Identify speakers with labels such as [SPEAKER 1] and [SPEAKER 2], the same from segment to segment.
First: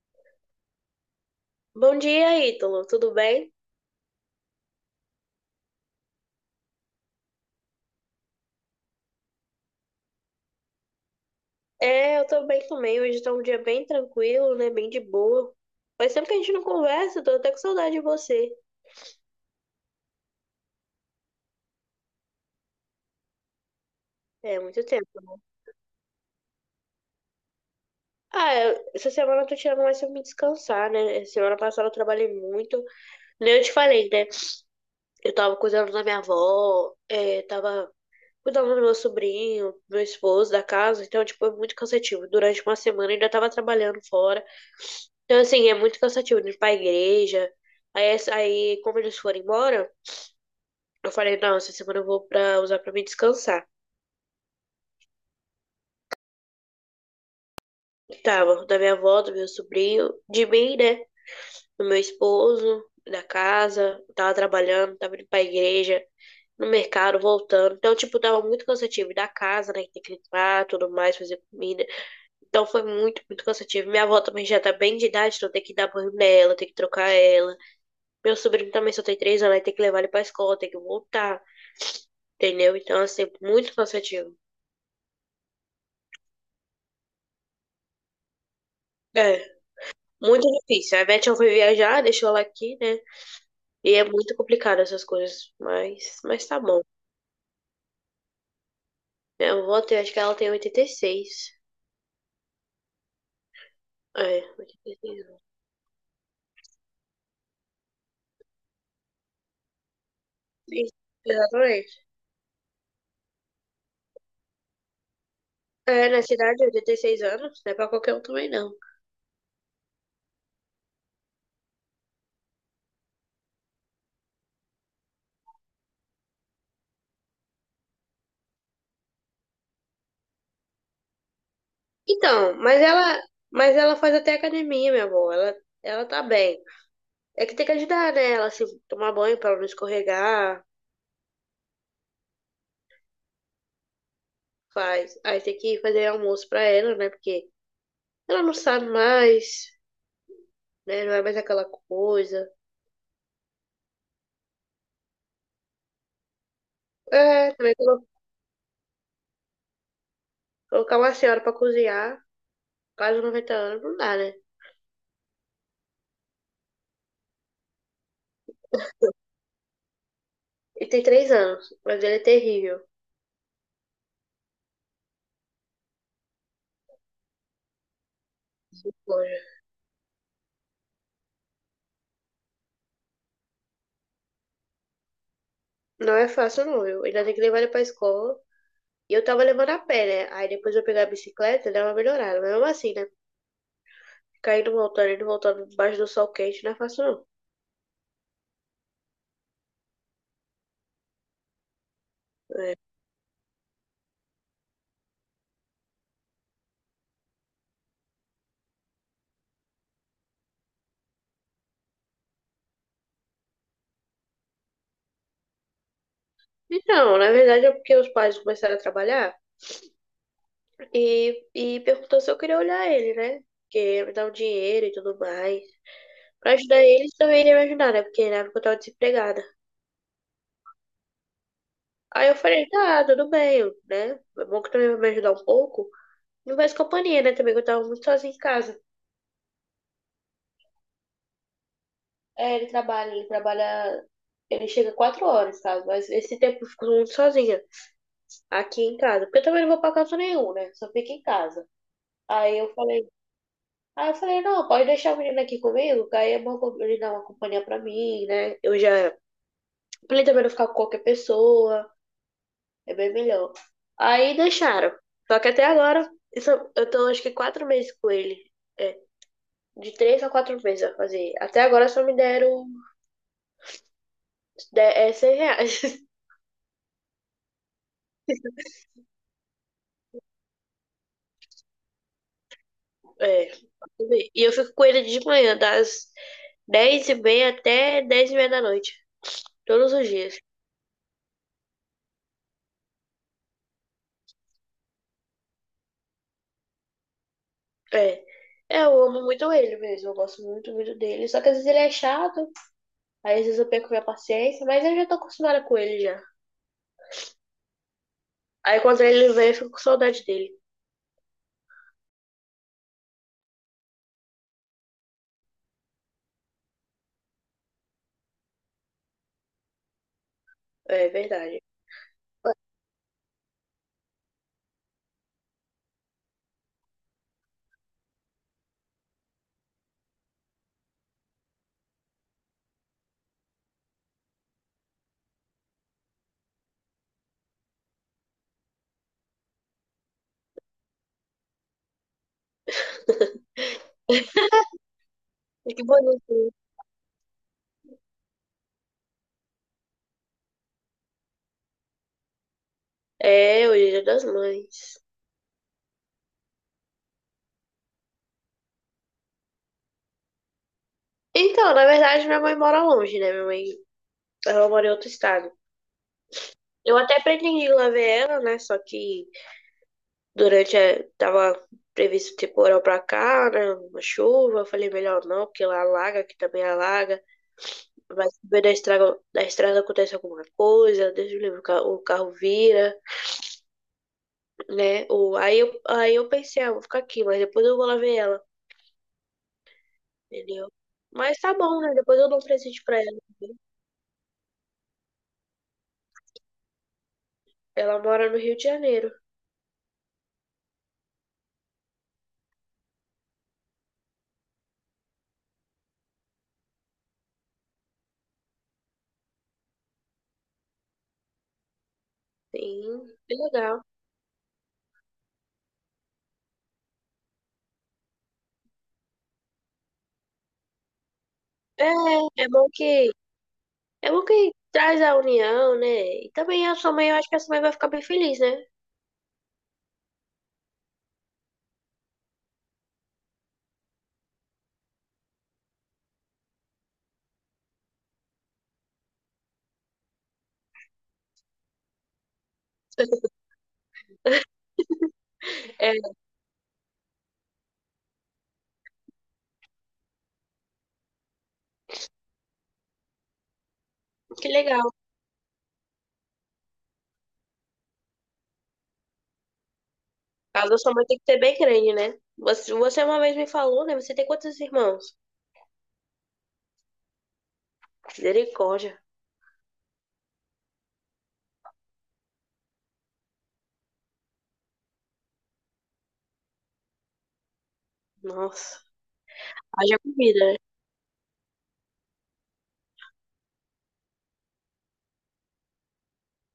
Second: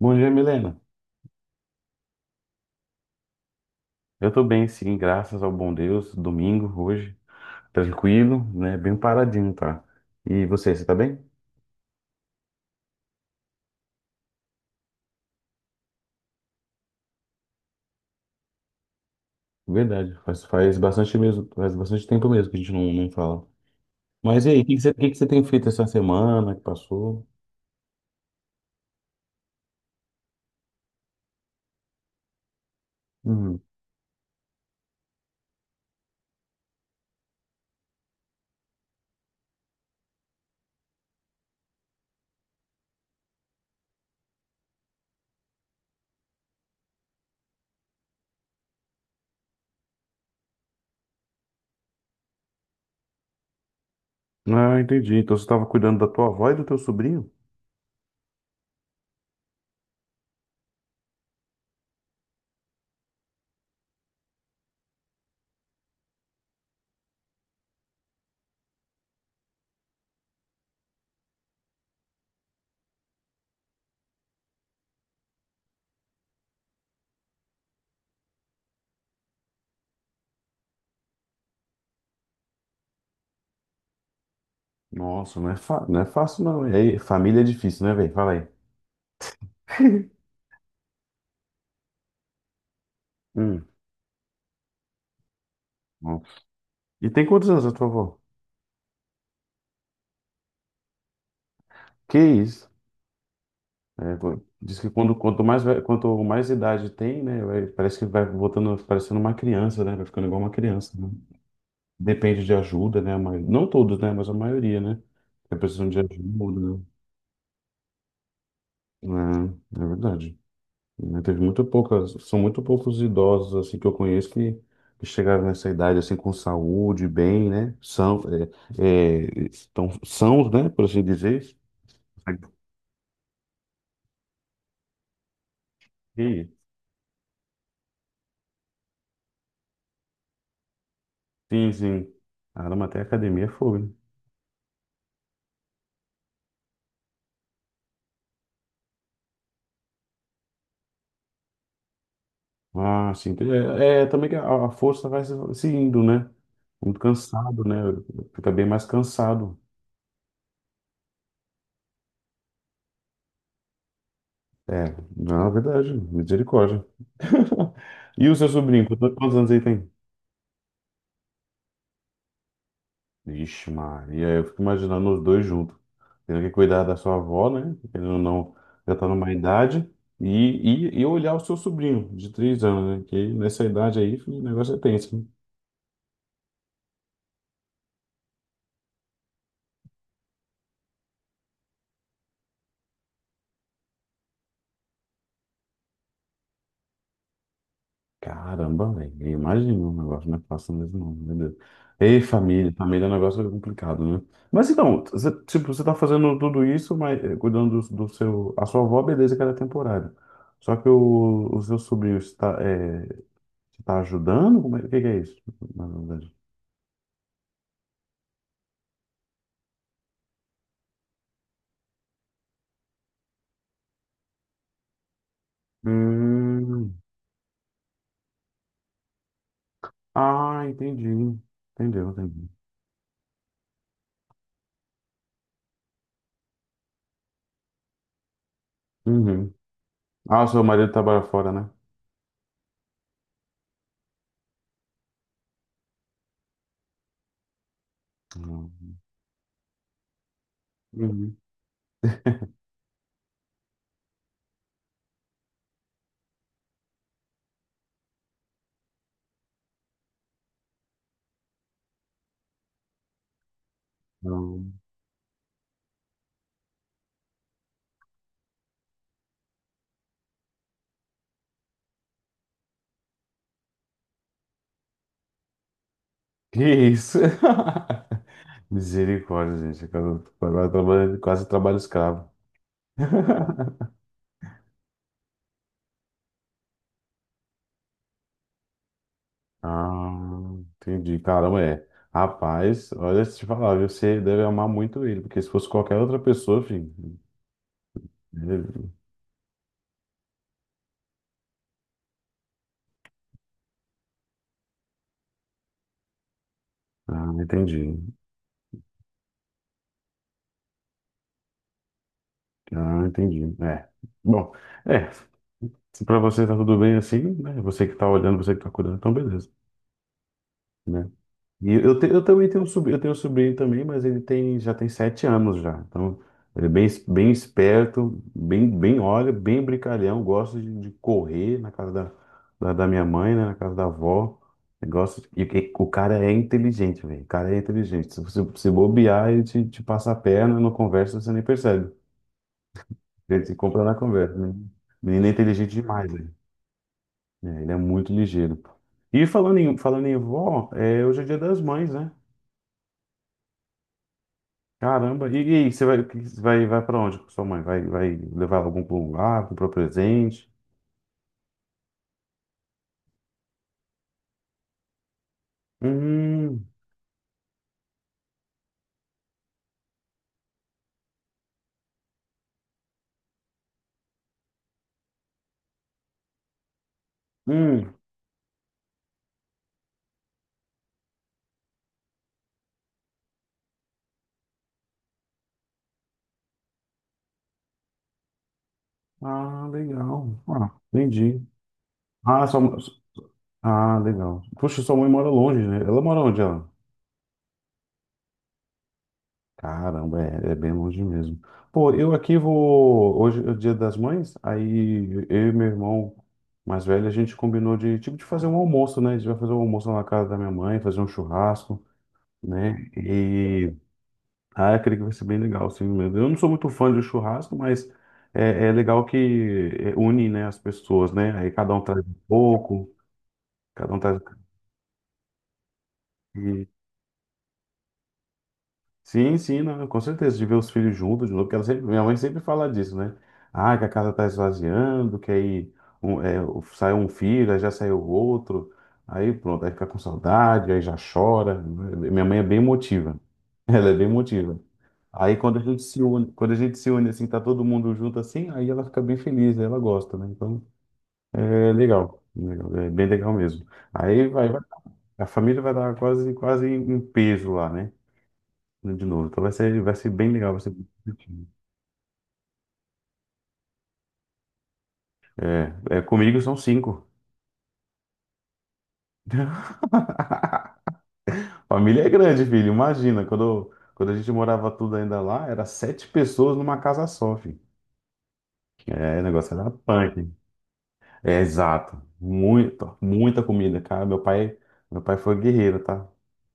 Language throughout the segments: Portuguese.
[SPEAKER 1] Bom dia, Milena.
[SPEAKER 2] Bom dia, Ítalo. Tudo bem?
[SPEAKER 1] Eu tô bem, sim, graças ao bom Deus. Domingo, hoje, tranquilo, né? Bem paradinho, tá? E você tá bem?
[SPEAKER 2] Eu tô bem também. Hoje tá um dia bem tranquilo, né? Bem de boa. Faz tempo que a gente não conversa, tô até com saudade de você.
[SPEAKER 1] Verdade, faz bastante mesmo, faz bastante tempo mesmo que a gente não fala. Mas e
[SPEAKER 2] É,
[SPEAKER 1] aí, o que que
[SPEAKER 2] muito
[SPEAKER 1] você, o que que você
[SPEAKER 2] tempo.
[SPEAKER 1] tem feito essa semana que passou?
[SPEAKER 2] Essa semana eu tô tirando mais pra me descansar, né? Semana passada eu trabalhei muito. Nem
[SPEAKER 1] Uhum.
[SPEAKER 2] eu te falei, né? Eu tava cuidando da minha avó, é, tava cuidava do meu sobrinho, do meu esposo, da casa, então, tipo, é muito cansativo. Durante uma semana eu ainda tava trabalhando fora. Então, assim, é muito cansativo de ir pra igreja. Aí como eles foram embora, eu falei, não, essa semana eu vou pra usar pra me descansar.
[SPEAKER 1] Ah, entendi. Então você estava cuidando da tua avó e do teu sobrinho?
[SPEAKER 2] Tava da minha avó, do meu sobrinho, de mim, né? Do meu esposo, da casa, tava trabalhando, tava indo pra igreja, no mercado, voltando. Então, tipo, tava muito cansativo. E da casa, né? Que tem que limpar, tudo mais, fazer comida. Então foi muito, muito cansativo. Minha avó também já tá bem de idade, então tem que dar banho nela, tem que trocar ela. Meu sobrinho também só tem 3 anos, aí tem que levar ele pra escola, tem que voltar, entendeu? Então, assim, muito cansativo.
[SPEAKER 1] Nossa, não é fácil, não. E aí, família é difícil, né, velho? Fala aí.
[SPEAKER 2] É, muito difícil. A Beth foi viajar, deixou ela aqui, né?
[SPEAKER 1] Hum.
[SPEAKER 2] E é muito complicado essas coisas,
[SPEAKER 1] Nossa.
[SPEAKER 2] mas tá bom.
[SPEAKER 1] E tem quantos anos a tua avó?
[SPEAKER 2] Minha avó tem, acho que ela tem 86.
[SPEAKER 1] Que isso? É,
[SPEAKER 2] É,
[SPEAKER 1] diz que quando,
[SPEAKER 2] 86 anos.
[SPEAKER 1] quanto mais idade tem, né, parece que vai voltando, parecendo uma criança, né, vai ficando igual uma criança,
[SPEAKER 2] Isso,
[SPEAKER 1] né?
[SPEAKER 2] exatamente.
[SPEAKER 1] Depende de ajuda, né, mas, não todos, né, mas a maioria, né, que precisam de
[SPEAKER 2] É,
[SPEAKER 1] ajuda,
[SPEAKER 2] na cidade, 86 anos, não é pra qualquer um também, não.
[SPEAKER 1] né, é verdade. Né, teve muito poucas, são muito poucos idosos, assim, que eu conheço que chegaram nessa idade, assim, com saúde, bem, né, é, estão sãos, né, por assim dizer.
[SPEAKER 2] Então, mas ela faz até academia, minha avó. Ela tá
[SPEAKER 1] E,
[SPEAKER 2] bem. É que tem que ajudar, né? Ela se tomar banho pra ela não escorregar,
[SPEAKER 1] sim, sim, caramba, até a academia é fogo, né?
[SPEAKER 2] faz. Aí tem que fazer almoço pra ela, né? Porque ela não sabe mais, né? Não é mais aquela coisa.
[SPEAKER 1] Ah, sim, entendi. É também que a força vai se indo, né? Muito
[SPEAKER 2] É,
[SPEAKER 1] cansado,
[SPEAKER 2] também
[SPEAKER 1] né?
[SPEAKER 2] colo-
[SPEAKER 1] Fica bem mais cansado.
[SPEAKER 2] colocar uma senhora pra cozinhar, quase 90 anos, não dá, né?
[SPEAKER 1] É, na verdade, misericórdia. E o seu sobrinho, quantos anos ele tem?
[SPEAKER 2] Ele tem 3 anos, mas ele é terrível.
[SPEAKER 1] Ixi, Maria, eu fico imaginando os dois juntos. Tendo que cuidar da sua avó, né? Querendo ou não, já tá numa
[SPEAKER 2] Olha,
[SPEAKER 1] idade. E olhar o seu sobrinho de 3 anos, né? Que nessa idade aí, filho, o negócio é tenso, né?
[SPEAKER 2] não é fácil, não, viu? Ainda tem que levar ele pra escola. E eu tava levando a pé, né? Aí depois eu pegar a bicicleta, dá uma melhorada. Mas mesmo assim, né? Cair voltando altar e debaixo do sol quente não é fácil, não.
[SPEAKER 1] Caramba, velho. Eu imagino, um negócio não é fácil mesmo, não, meu Deus. Ei, família,
[SPEAKER 2] É.
[SPEAKER 1] família é um negócio complicado, né? Mas então, tipo, você tá fazendo tudo isso, mas cuidando do seu. A sua avó, beleza, que ela é temporária. Só que o seu sobrinho está, é, te tá ajudando? Como é, o que que é isso, na verdade?
[SPEAKER 2] Então, na verdade é porque os pais começaram a trabalhar e perguntou se eu queria olhar ele, né? Porque ia me dar um dinheiro e tudo mais. Pra ajudar
[SPEAKER 1] Hum,
[SPEAKER 2] eles também iria me ajudar, né? Porque na época eu tava desempregada.
[SPEAKER 1] ah, entendi. Entendeu,
[SPEAKER 2] Aí eu
[SPEAKER 1] entendi.
[SPEAKER 2] falei, tá, tudo bem, né? É bom que também vai me ajudar um pouco. Não faz companhia, né? Também que eu tava muito sozinha em casa.
[SPEAKER 1] Uhum. Ah, o seu marido trabalha fora, né?
[SPEAKER 2] É, ele trabalha, ele trabalha. Ele chega 4 horas, sabe? Mas esse tempo eu fico muito sozinha. Aqui em
[SPEAKER 1] Uhum.
[SPEAKER 2] casa, porque eu também não vou pra canto nenhum, né? Só fico em
[SPEAKER 1] Uhum.
[SPEAKER 2] casa. Aí eu falei, aí eu falei, não, pode deixar a menina aqui comigo, que aí é bom ele dar uma companhia pra mim, né? Eu já, pra ele também não ficar com qualquer pessoa, é bem melhor. Aí
[SPEAKER 1] Não.
[SPEAKER 2] deixaram. Só que até agora, eu tô acho que 4 meses com ele. É, de 3 a 4 meses a fazer. Até agora só me deram R$ 100.
[SPEAKER 1] Que isso? Misericórdia, gente. Agora quase trabalho escravo.
[SPEAKER 2] É, e eu fico com ele de manhã, das 10:30 até 22:30. Todos os dias.
[SPEAKER 1] Ah, entendi. Caramba, é. Rapaz, olha, se te falar, viu, você deve amar muito ele, porque se fosse qualquer outra pessoa, filho.
[SPEAKER 2] É. É,
[SPEAKER 1] ele-
[SPEAKER 2] eu amo muito ele mesmo, eu gosto muito, muito dele. Só que às vezes ele é chato, aí às vezes eu perco minha paciência, mas eu já tô acostumada com ele já.
[SPEAKER 1] Ah, entendi.
[SPEAKER 2] Aí quando ele vem, eu fico com saudade dele.
[SPEAKER 1] Ah, entendi. É. Bom, é. Se pra você tá tudo bem assim, né? Você que tá olhando, você que tá cuidando, então beleza.
[SPEAKER 2] É
[SPEAKER 1] Né.
[SPEAKER 2] verdade.
[SPEAKER 1] E eu também tenho um sobrinho, eu tenho um sobrinho também, mas já tem 7 anos já. Então, ele é bem, bem esperto, bem olha, bem brincalhão, gosta de correr na casa da minha mãe, né, na casa da avó. Ele Gosta de- e o cara é inteligente, velho. O cara é inteligente. Se você se bobear, ele te passa a perna, não conversa, você nem percebe. Ele se compra na conversa. Né? O menino é inteligente
[SPEAKER 2] E que
[SPEAKER 1] demais, velho.
[SPEAKER 2] bonito.
[SPEAKER 1] É, ele é muito ligeiro. E falando em vó hoje é Dia das Mães, né?
[SPEAKER 2] É, o Dia das Mães.
[SPEAKER 1] Caramba, e aí, você vai para onde com sua mãe? Vai levar ela algum pra um lugar, comprar presente?
[SPEAKER 2] Então, na verdade, minha mãe mora longe, né? Minha mãe, ela mora em outro estado.
[SPEAKER 1] Hum,
[SPEAKER 2] Eu até pretendi ir lá ver ela, né? Só que durante a... tava previsto temporal pra cá, né? Uma chuva, eu falei melhor não, porque lá alaga, que também alaga.
[SPEAKER 1] hum.
[SPEAKER 2] Vai saber da estrada acontece alguma coisa, Deus me livre, o carro vira, né? Aí eu pensei, ah, vou ficar aqui, mas depois eu vou lá ver ela,
[SPEAKER 1] Ah, legal.
[SPEAKER 2] entendeu?
[SPEAKER 1] Ah,
[SPEAKER 2] Mas
[SPEAKER 1] entendi.
[SPEAKER 2] tá bom, né? Depois eu dou um
[SPEAKER 1] Ah, sua, mãe-
[SPEAKER 2] presente pra ela, entendeu?
[SPEAKER 1] ah, legal. Poxa, sua mãe mora longe, né? Ela mora onde, ela?
[SPEAKER 2] Ela mora no Rio de Janeiro.
[SPEAKER 1] Caramba, é bem longe mesmo. Pô, eu aqui vou. Hoje é o Dia das Mães, aí eu e meu irmão mais velho, a gente combinou tipo, de fazer um almoço, né? A gente vai fazer um almoço lá na casa da minha mãe, fazer um churrasco, né?
[SPEAKER 2] Sim, é legal.
[SPEAKER 1] Ah, eu creio que vai ser bem legal, sim mesmo. Eu não sou muito fã de churrasco, mas é legal que une, né, as pessoas, né? Aí cada um
[SPEAKER 2] É,
[SPEAKER 1] traz um
[SPEAKER 2] é bom
[SPEAKER 1] pouco,
[SPEAKER 2] que,
[SPEAKER 1] cada um
[SPEAKER 2] é
[SPEAKER 1] traz.
[SPEAKER 2] bom que traz a união, né? E também a sua mãe, eu acho que a sua mãe vai ficar bem feliz, né?
[SPEAKER 1] Sim, sim, não, com certeza, de ver os filhos juntos de novo, porque minha mãe sempre fala disso, né? Ah, que a casa tá esvaziando, que aí saiu um filho, aí já saiu outro, aí pronto, aí fica com saudade, aí já chora. Minha mãe é bem emotiva, ela é bem emotiva. Aí quando a gente
[SPEAKER 2] É,
[SPEAKER 1] se une, quando a gente se une assim, tá todo mundo junto assim, aí ela fica bem feliz, ela gosta, né? Então é legal, legal, é bem legal mesmo. Aí vai,
[SPEAKER 2] que
[SPEAKER 1] vai-
[SPEAKER 2] legal.
[SPEAKER 1] a família vai dar quase, quase em peso lá, né? Né, de novo. Então vai ser bem legal,
[SPEAKER 2] A
[SPEAKER 1] vai ser
[SPEAKER 2] casa da
[SPEAKER 1] bem
[SPEAKER 2] sua mãe tem que ser
[SPEAKER 1] divertido.
[SPEAKER 2] bem grande, né? Você uma vez me falou, né? Você tem quantos irmãos?
[SPEAKER 1] É, comigo são cinco.
[SPEAKER 2] Misericórdia.
[SPEAKER 1] Família é grande, filho. Imagina, quando a gente morava tudo ainda lá, era sete pessoas numa casa só, filho.
[SPEAKER 2] Nossa,
[SPEAKER 1] É, o negócio era
[SPEAKER 2] haja
[SPEAKER 1] punk.
[SPEAKER 2] comida, né?
[SPEAKER 1] É, exato. Muita, muita comida, cara. Meu pai foi guerreiro, tá?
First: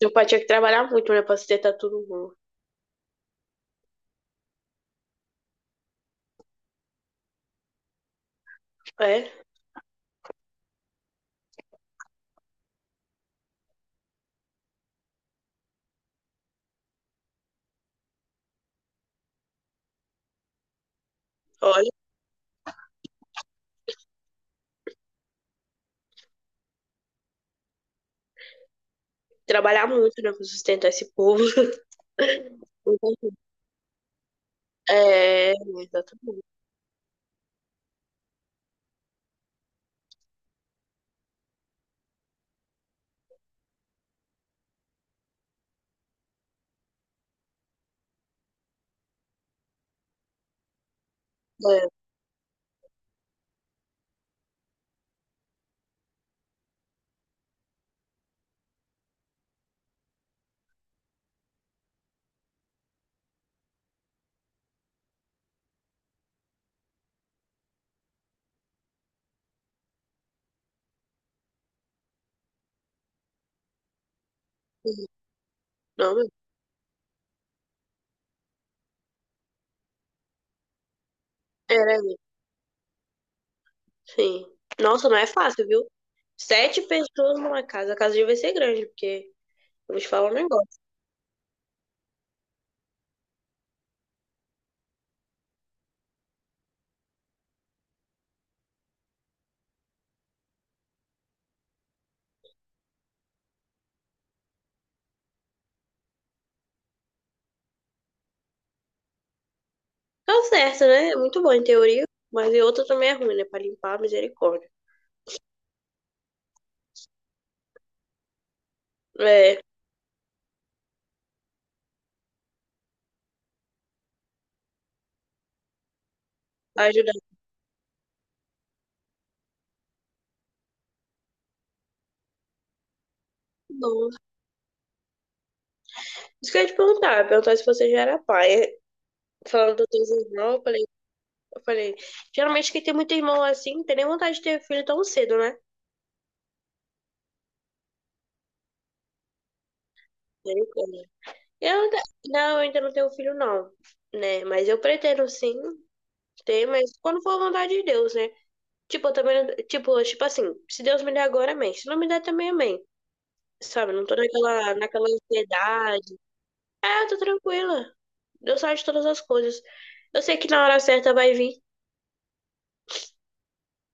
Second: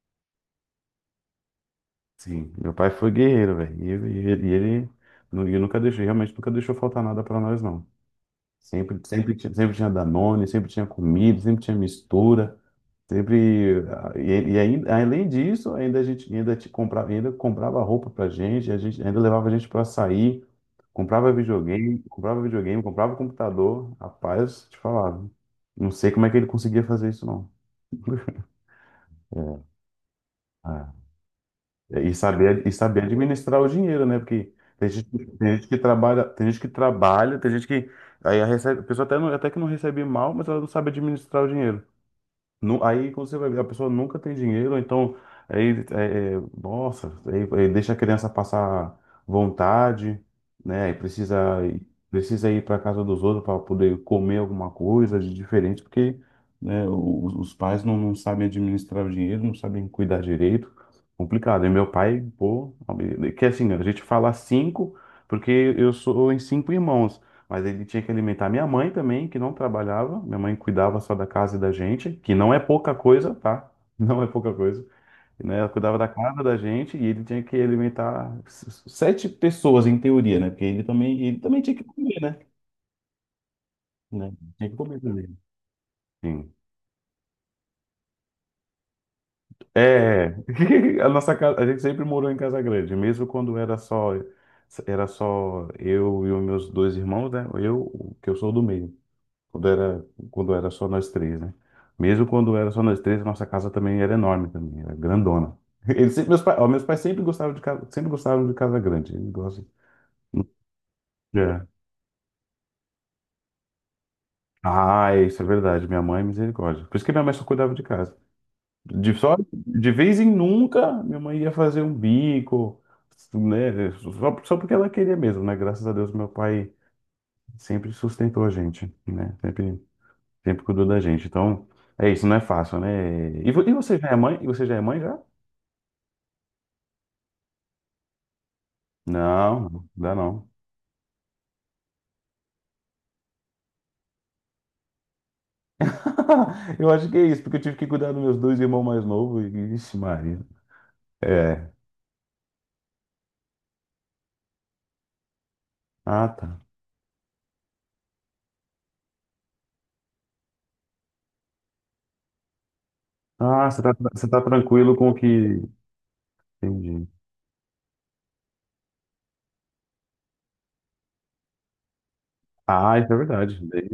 [SPEAKER 2] Seu pai tinha que trabalhar muito, né, pra sustentar todo mundo.
[SPEAKER 1] Sim, meu pai foi guerreiro, velho. E nunca deixou, realmente nunca deixou faltar nada pra nós, não. Sempre,
[SPEAKER 2] É,
[SPEAKER 1] sempre, tinha- sempre tinha Danone, sempre tinha comida, sempre tinha mistura. E ainda, além disso, ainda a gente ainda te comprava, ainda comprava roupa pra gente, a gente ainda levava a gente pra sair, comprava
[SPEAKER 2] olha,
[SPEAKER 1] videogame, comprava videogame, comprava computador. Rapaz, te falava. Não sei como é que ele conseguia fazer isso, não.
[SPEAKER 2] trabalhar muito, né, pra sustentar
[SPEAKER 1] Ah,
[SPEAKER 2] esse povo.
[SPEAKER 1] E saber, e saber administrar o dinheiro, né? Porque tem gente, que-
[SPEAKER 2] É,
[SPEAKER 1] tem gente que trabalha,
[SPEAKER 2] exatamente.
[SPEAKER 1] tem gente que trabalha, tem gente que aí a recebe, a pessoa até que não recebe mal, mas ela não sabe administrar o dinheiro. Aí quando você vai ver, a pessoa nunca tem dinheiro, então aí nossa, aí, deixa a criança passar vontade, né? E precisa
[SPEAKER 2] É,
[SPEAKER 1] precisa ir para casa dos outros para poder comer alguma coisa de diferente, porque né, os pais não sabem administrar o dinheiro, não sabem cuidar direito, complicado. E meu pai, pô, que assim, a gente fala cinco, porque eu sou em cinco irmãos. Mas ele tinha que alimentar minha mãe também, que não trabalhava. Minha mãe cuidava só da casa e da gente, que não é pouca coisa, tá? Não é pouca coisa. Né? Ela cuidava da
[SPEAKER 2] não, meu,
[SPEAKER 1] casa da gente e ele tinha que alimentar sete pessoas, em teoria, né? Porque ele também tinha que
[SPEAKER 2] era,
[SPEAKER 1] comer, né? Né?
[SPEAKER 2] sim.
[SPEAKER 1] Tinha que comer
[SPEAKER 2] Nossa, não é
[SPEAKER 1] também.
[SPEAKER 2] fácil, viu?
[SPEAKER 1] Sim.
[SPEAKER 2] 7 pessoas numa casa. A casa devia ser grande, porque eu vou te
[SPEAKER 1] É,
[SPEAKER 2] falar um negócio.
[SPEAKER 1] a nossa casa, a gente sempre morou em casa grande, mesmo quando era só eu e os meus dois irmãos, né? Eu, que eu sou do meio. Quando era só nós três, né? Mesmo quando era só nós três, nossa casa também era enorme também, era grandona. Eles, sempre- meus, pais, ó, Meus pais sempre gostavam de casa, sempre gostavam de casa grande. Eles gostam.
[SPEAKER 2] Tá certo, né? É muito bom em
[SPEAKER 1] É.
[SPEAKER 2] teoria, mas em outra também é ruim, né? Pra limpar, misericórdia.
[SPEAKER 1] Ah, é, isso é verdade. Minha mãe, é misericórdia. Por isso que minha mãe só cuidava de casa. De, só,
[SPEAKER 2] É,
[SPEAKER 1] de vez em nunca, minha mãe ia fazer um bico, né? Só porque ela queria mesmo, né? Graças a Deus, meu pai
[SPEAKER 2] ajudar.
[SPEAKER 1] sempre sustentou a gente, né? Sempre cuidou da gente. Então, é isso, não é fácil, né? E você já
[SPEAKER 2] Não.
[SPEAKER 1] é mãe? E você já é mãe já?
[SPEAKER 2] Isso que eu ia te perguntar, eu ia perguntar se você já era pai. É,
[SPEAKER 1] Não,
[SPEAKER 2] falando dos
[SPEAKER 1] não
[SPEAKER 2] teus
[SPEAKER 1] dá não.
[SPEAKER 2] irmãos, eu falei. Eu falei, geralmente quem tem muito irmão assim, não tem nem vontade de ter filho tão cedo, né?
[SPEAKER 1] Eu acho que é isso, porque eu tive que cuidar dos meus dois irmãos mais novos. Ixi, Maria.
[SPEAKER 2] Misericórdia.
[SPEAKER 1] É.
[SPEAKER 2] Eu ainda, não, eu ainda não tenho filho, não, né? Mas eu pretendo sim
[SPEAKER 1] Ah, tá.
[SPEAKER 2] ter, mas quando for a vontade de Deus, né? Tipo, eu também, não- tipo, tipo assim, se Deus me der agora, amém. Se não me der também, amém.
[SPEAKER 1] Ah, você
[SPEAKER 2] Sabe,
[SPEAKER 1] tá,
[SPEAKER 2] eu não tô
[SPEAKER 1] você tá tranquilo
[SPEAKER 2] naquela
[SPEAKER 1] com o que.
[SPEAKER 2] ansiedade. É,
[SPEAKER 1] Entendi.
[SPEAKER 2] eu tô tranquila. Deus sabe de todas as coisas. Eu sei que na hora certa vai vir,
[SPEAKER 1] Ah, isso é verdade. Daí,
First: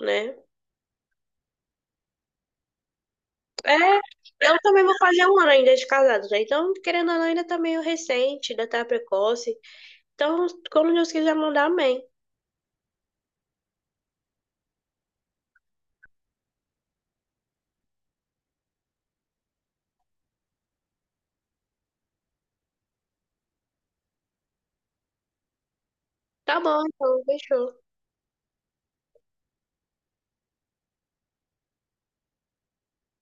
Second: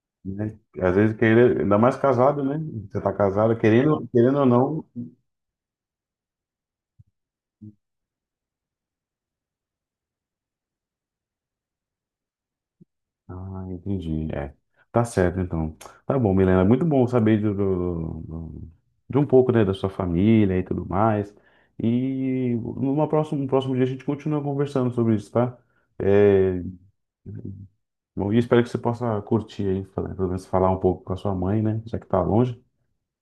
[SPEAKER 2] né?
[SPEAKER 1] né? Às vezes, querer, ainda mais casado, né? Você tá casado,
[SPEAKER 2] É,
[SPEAKER 1] querendo ou
[SPEAKER 2] eu
[SPEAKER 1] não,
[SPEAKER 2] também vou fazer 1 ano ainda de casados, né? Então, querendo ou não, ainda tá meio recente, ainda tá precoce. Então, quando Deus quiser mandar, amém.
[SPEAKER 1] ah, entendi. É. Tá certo, então. Tá bom, Milena. Muito bom saber de um pouco, né, da sua família e tudo mais. E numa próxima, no próximo dia a gente continua conversando sobre isso, tá?
[SPEAKER 2] Tá
[SPEAKER 1] É,
[SPEAKER 2] bom, então, fechou.
[SPEAKER 1] bom, e espero que você possa curtir aí, pelo menos falar um pouco com a sua mãe, né? Já que tá longe.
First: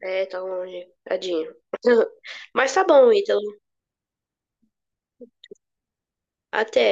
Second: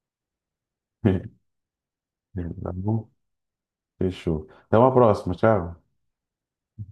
[SPEAKER 2] É, tá longe, tadinho.
[SPEAKER 1] Tá
[SPEAKER 2] Mas tá
[SPEAKER 1] bom?
[SPEAKER 2] bom, Ítalo.
[SPEAKER 1] Fechou. Até uma próxima. Tchau.
[SPEAKER 2] Até.